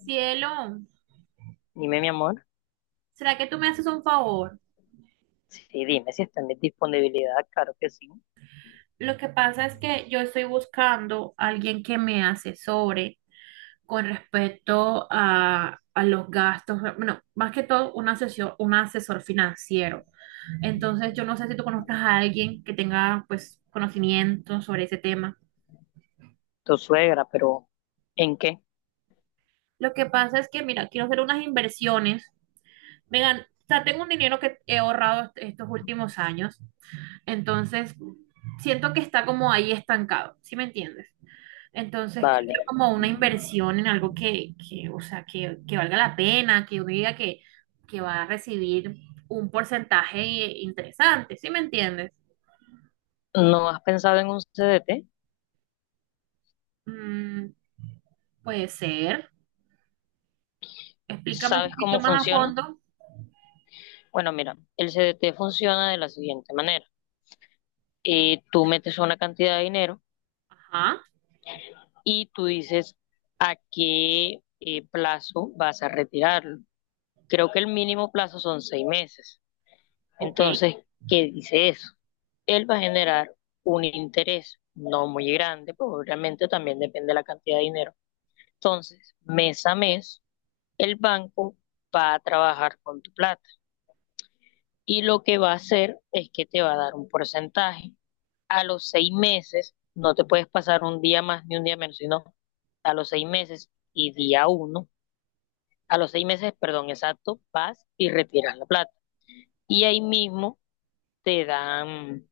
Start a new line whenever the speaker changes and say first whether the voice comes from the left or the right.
right: Cielo,
left: Dime, mi amor.
right: ¿será que tú me haces un favor?
left: Sí, dime si está en mi disponibilidad, claro que sí.
right: Lo que pasa es que yo estoy buscando a alguien que me asesore con respecto a los gastos, bueno, más que todo un asesor financiero. Entonces, yo no sé si tú conozcas a alguien que tenga pues conocimiento sobre ese tema.
left: Tu suegra, pero ¿en qué?
right: Lo que pasa es que, mira, quiero hacer unas inversiones. Vengan, o sea, tengo un dinero que he ahorrado estos últimos años. Entonces, siento que está como ahí estancado, ¿sí me entiendes? Entonces, quiero
left: Vale.
right: como una inversión en algo o sea, que valga la pena, que uno diga que, va a recibir un porcentaje interesante, ¿sí me entiendes?
left: ¿No has pensado en un CDT?
right: Mm, puede ser. Explícame un
left: ¿Sabes cómo
right: poquito más a
left: funciona?
right: fondo.
left: Bueno, mira, el CDT funciona de la siguiente manera. Tú metes una cantidad de dinero
right: Ajá,
left: y tú dices a qué plazo vas a retirarlo. Creo que el mínimo plazo son 6 meses.
right: ok.
left: Entonces, ¿qué dice eso? Él va a generar un interés no muy grande, pues obviamente también depende de la cantidad de dinero. Entonces, mes a mes, el banco va a trabajar con tu plata y lo que va a hacer es que te va a dar un porcentaje. A los 6 meses, no te puedes pasar un día más ni un día menos, sino a los 6 meses y día uno, a los seis meses, perdón, exacto, vas y retiras la plata. Y ahí mismo te dan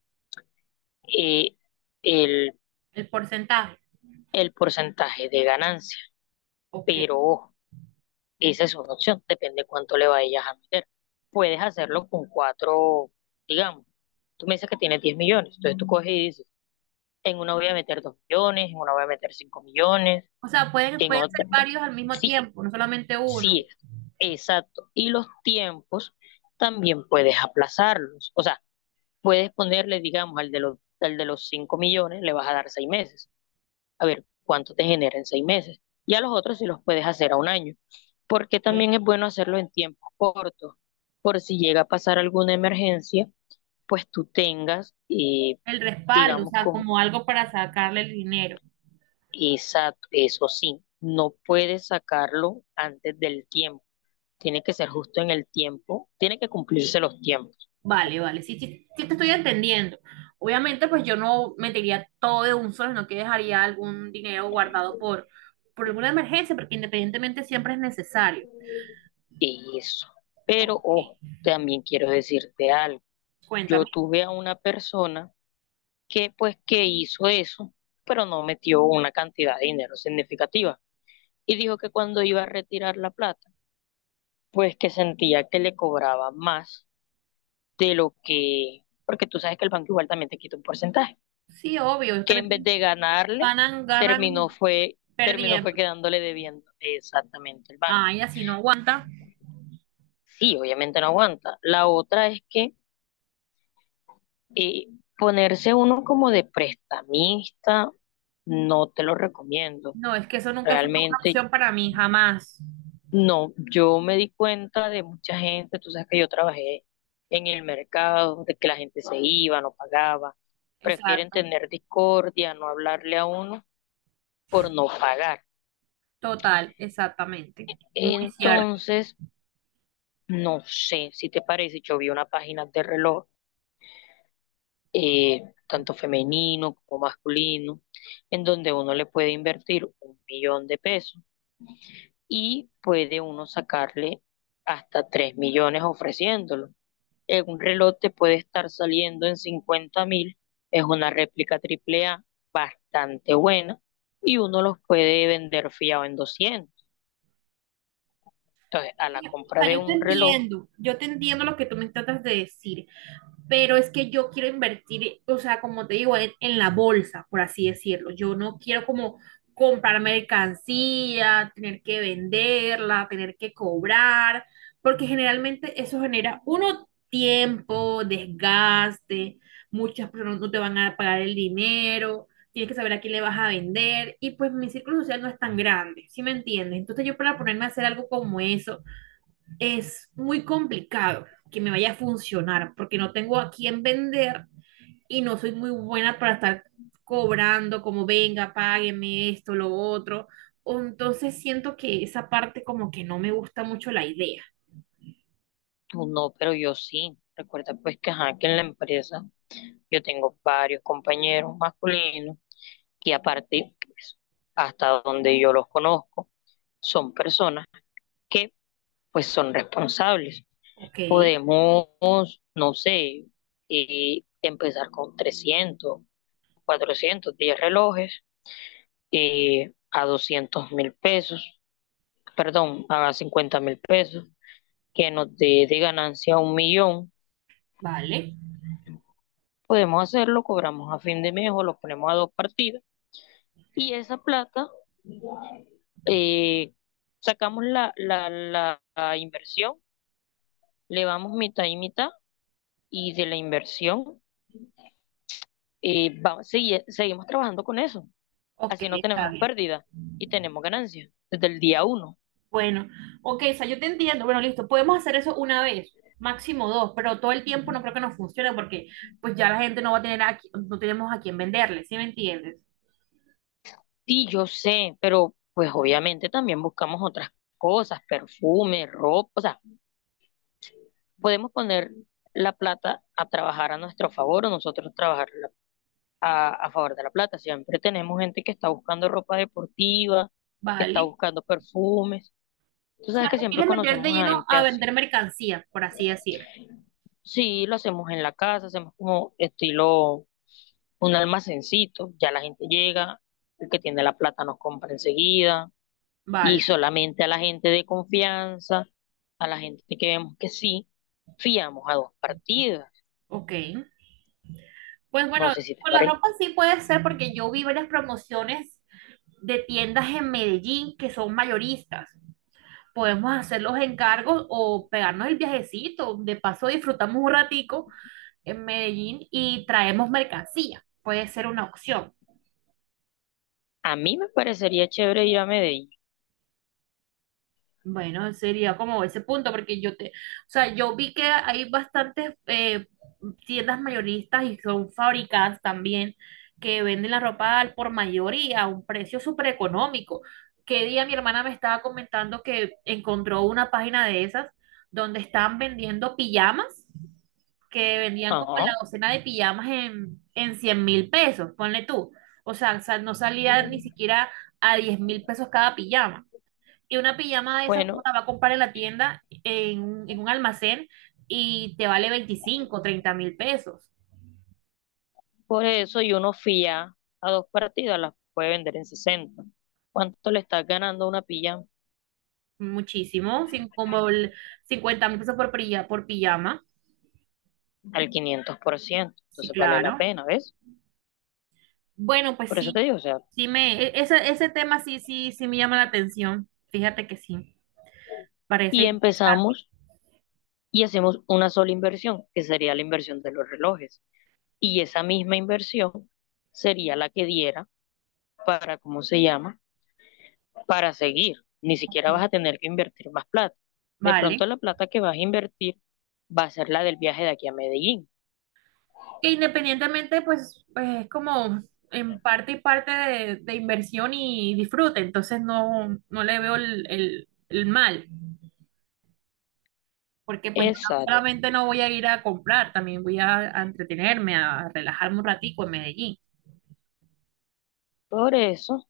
left: eh, el,
right: El porcentaje,
left: el porcentaje de ganancia.
right: ok.
left: Pero ojo, esa es una opción, depende cuánto le vayas a meter. Puedes hacerlo con cuatro, digamos. Tú me dices que tienes 10 millones, entonces tú coges y dices, en una voy a meter 2 millones, en una voy a meter 5 millones,
right: O sea,
left: en
right: pueden ser
left: otra.
right: varios al mismo
left: Sí,
right: tiempo, no solamente uno.
left: sí es. Exacto. Y los tiempos también puedes aplazarlos. O sea, puedes ponerle, digamos, al de los 5 millones, le vas a dar 6 meses a ver cuánto te genera en 6 meses. Y a los otros si los puedes hacer a un año. Porque también es
right: Ok.
left: bueno hacerlo en tiempos cortos, por si llega a pasar alguna emergencia, pues tú tengas,
right: El respaldo, o
left: digamos,
right: sea,
left: con
right: como algo para sacarle el dinero.
left: eso sí, no puedes sacarlo antes del tiempo. Tiene que ser justo en el tiempo, tiene que cumplirse los tiempos.
right: Vale, vale, sí, sí, sí te estoy entendiendo. Obviamente, pues yo no metería todo de un solo, sino que dejaría algún dinero guardado por alguna emergencia, porque independientemente siempre es necesario.
left: Eso. Pero,
right: Ok,
left: ojo, también quiero decirte algo. Yo
right: cuéntame.
left: tuve a una persona que pues que hizo eso, pero no metió una cantidad de dinero significativa. Y dijo que cuando iba a retirar la plata, pues que sentía que le cobraba más de lo que, porque tú sabes que el banco igual también te quita un porcentaje,
right: Sí, obvio, ellos
left: que en vez
right: también
left: de ganarle,
right: ganan
left: terminó
right: perdiendo.
left: fue quedándole debiendo exactamente el banco.
right: Ay, así no aguanta.
left: Sí, obviamente no aguanta. La otra es que eh, ponerse uno como de prestamista, no te lo recomiendo.
right: No, es que eso nunca fue una
left: Realmente.
right: opción para mí, jamás.
left: No, yo me di cuenta de mucha gente, tú sabes que yo trabajé en el mercado, de que la gente se iba, no pagaba, prefieren
right: Exacto,
left: tener discordia, no hablarle a uno por no pagar.
right: total, exactamente. Muy cierto.
left: Entonces, no sé si te parece, yo vi una página de reloj, eh, tanto femenino como masculino, en donde uno le puede invertir 1 millón de pesos y puede uno sacarle hasta 3 millones ofreciéndolo. En un reloj te puede estar saliendo en 50.000. Es una réplica AAA bastante buena y uno los puede vender fiado en 200. Entonces, a la
right: O
left: compra
right: sea,
left: de un reloj,
right: yo te entiendo lo que tú me tratas de decir, pero es que yo quiero invertir, o sea, como te digo, en la bolsa, por así decirlo. Yo no quiero como comprar mercancía, tener que venderla, tener que cobrar, porque generalmente eso genera uno tiempo, desgaste, muchas personas no te van a pagar el dinero, tienes que saber a quién le vas a vender y pues mi círculo social no es tan grande, ¿sí me entiendes? Entonces yo para ponerme a hacer algo como eso es muy complicado que me vaya a funcionar porque no tengo a quién vender y no soy muy buena para estar cobrando como venga, págueme esto, lo otro. O Entonces siento que esa parte como que no me gusta mucho la idea.
left: tú no, pero yo sí. Recuerda pues que, ajá, que en la empresa yo tengo varios compañeros masculinos y aparte, pues, hasta donde yo los conozco, son personas que pues son responsables.
right: Ok,
left: Podemos, no sé, empezar con 300 400 10 relojes a 200.000 pesos, perdón, a 50.000 pesos, que nos dé de ganancia 1 millón.
right: vale.
left: Podemos hacerlo, cobramos a fin de mes o lo ponemos a dos partidas y esa plata eh, sacamos la inversión, le vamos mitad y mitad y de la inversión seguimos trabajando con eso.
right: Ok,
left: Así no
right: está
left: tenemos
right: bien.
left: pérdida y tenemos ganancia desde el día uno.
right: Bueno, ok, o sea, yo te entiendo. Bueno, listo, podemos hacer eso una vez, máximo dos, pero todo el tiempo no creo que nos funcione porque pues ya la gente no va a tener no tenemos a quién venderle, ¿sí me entiendes?
left: Sí, yo sé, pero pues obviamente también buscamos otras cosas, perfume, ropa, o sea, podemos poner la plata a trabajar a nuestro favor o nosotros trabajar a favor de la plata. Siempre tenemos gente que está buscando ropa deportiva, que está
right: Vale.
left: buscando perfumes. Tú sabes que siempre
right: ¿Quieres meter de
left: conocemos a
right: lleno
left: gente
right: a
left: así.
right: vender mercancía, por así decir?
left: Sí, lo hacemos en la casa, hacemos como estilo un almacencito, ya la gente llega, el que tiene la plata nos compra enseguida y
right: Vale,
left: solamente a la gente de confianza, a la gente que vemos que sí, fiamos a dos partidas.
right: ok. Pues
left: No
right: bueno,
left: sé si te
right: con la
left: parece.
right: ropa sí puede ser porque yo vi varias promociones de tiendas en Medellín que son mayoristas. Podemos hacer los encargos o pegarnos el viajecito. De paso disfrutamos un ratico en Medellín y traemos mercancía. Puede ser una opción.
left: A mí me parecería chévere ir a Medellín.
right: Bueno, sería como ese punto, porque yo te, o sea, yo vi que hay bastantes tiendas mayoristas y son fábricas también que venden la ropa al por mayor y a un precio súper económico. Que día mi hermana me estaba comentando que encontró una página de esas donde estaban vendiendo pijamas, que vendían como
left: Ajá.
right: la docena de pijamas en 100.000 pesos, ponle tú. O sea, no salía ni siquiera a 10.000 pesos cada pijama. Y una pijama de esas uno
left: Bueno,
right: la va a comprar en la tienda, en un almacén, y te vale 25, 30 mil pesos.
left: por eso y uno fía a dos partidas, las puede vender en 60. ¿Cuánto le estás ganando una pilla?
right: Muchísimo, sin, como el 50.000 pesos por pijama.
left: Al 500%.
right: Sí,
left: Entonces vale la
right: claro.
left: pena, ¿ves?
right: Bueno, pues
left: Por eso te
right: sí,
left: digo, o sea,
right: ese tema sí, sí, sí me llama la atención. Fíjate que sí, parece
left: y
right: interesante.
left: empezamos y hacemos una sola inversión, que sería la inversión de los relojes. Y esa misma inversión sería la que diera para, ¿cómo se llama? Para seguir. Ni
right: Ok,
left: siquiera vas a tener que invertir más plata. De pronto
right: vale.
left: la plata que vas a invertir va a ser la del viaje de aquí a Medellín.
right: Que independientemente, pues, es como en parte y parte de inversión y disfrute, entonces no, no le veo el mal, porque pues yo
left: Exacto.
right: solamente no voy a ir a comprar, también voy a entretenerme, a relajarme un ratico en Medellín.
left: Por eso,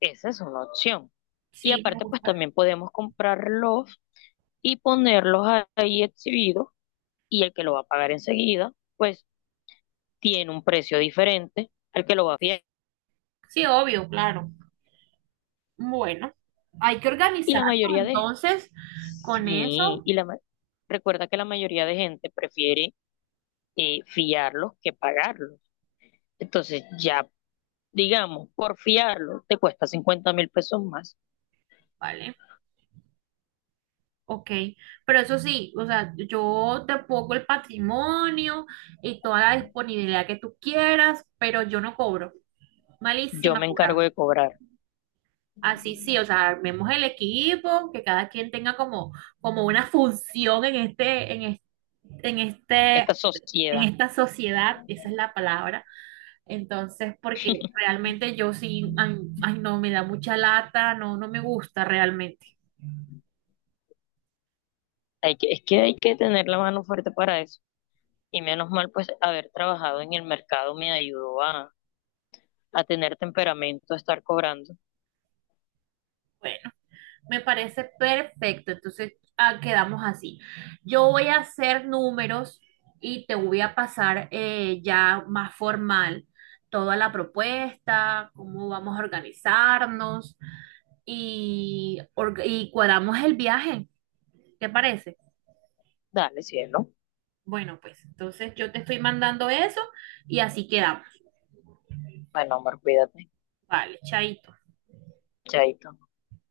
left: esa es una opción. Y
right: Sí, me
left: aparte, pues
right: gusta.
left: también podemos comprarlos y ponerlos ahí exhibidos y el que lo va a pagar enseguida, pues tiene un precio diferente al que lo va a fiar.
right: Sí, obvio, claro. Bueno, hay que
left: Y la
right: organizarnos
left: mayoría de
right: entonces con
left: Sí,
right: eso,
left: y recuerda que la mayoría de gente prefiere fiarlos que pagarlos. Entonces, ya, digamos, por fiarlo te cuesta 50.000 pesos más.
right: ¿vale? Ok, pero eso sí, o sea, yo te pongo el patrimonio y toda la disponibilidad que tú quieras, pero yo no cobro.
left: Yo
right: Malísima
left: me encargo
right: jugada.
left: de cobrar.
right: Así sí, o sea, armemos el equipo, que cada quien tenga como, como una función en
left: Esta
right: este, en
left: sociedad,
right: esta sociedad, esa es la palabra. Entonces, porque realmente yo sí, ay, ay, no, me da mucha lata, no, no me gusta realmente.
left: es que hay que tener la mano fuerte para eso. Y menos mal, pues, haber trabajado en el mercado me ayudó a tener temperamento, a estar cobrando.
right: Me parece perfecto. Entonces, ah, quedamos así. Yo voy a hacer números y te voy a pasar ya más formal toda la propuesta, cómo vamos a organizarnos y cuadramos el viaje. ¿Te parece?
left: Dale, cielo.
right: Bueno, pues entonces yo te estoy mandando eso y así quedamos.
left: Bueno, amor, cuídate.
right: Vale, chaito.
left: Chaito.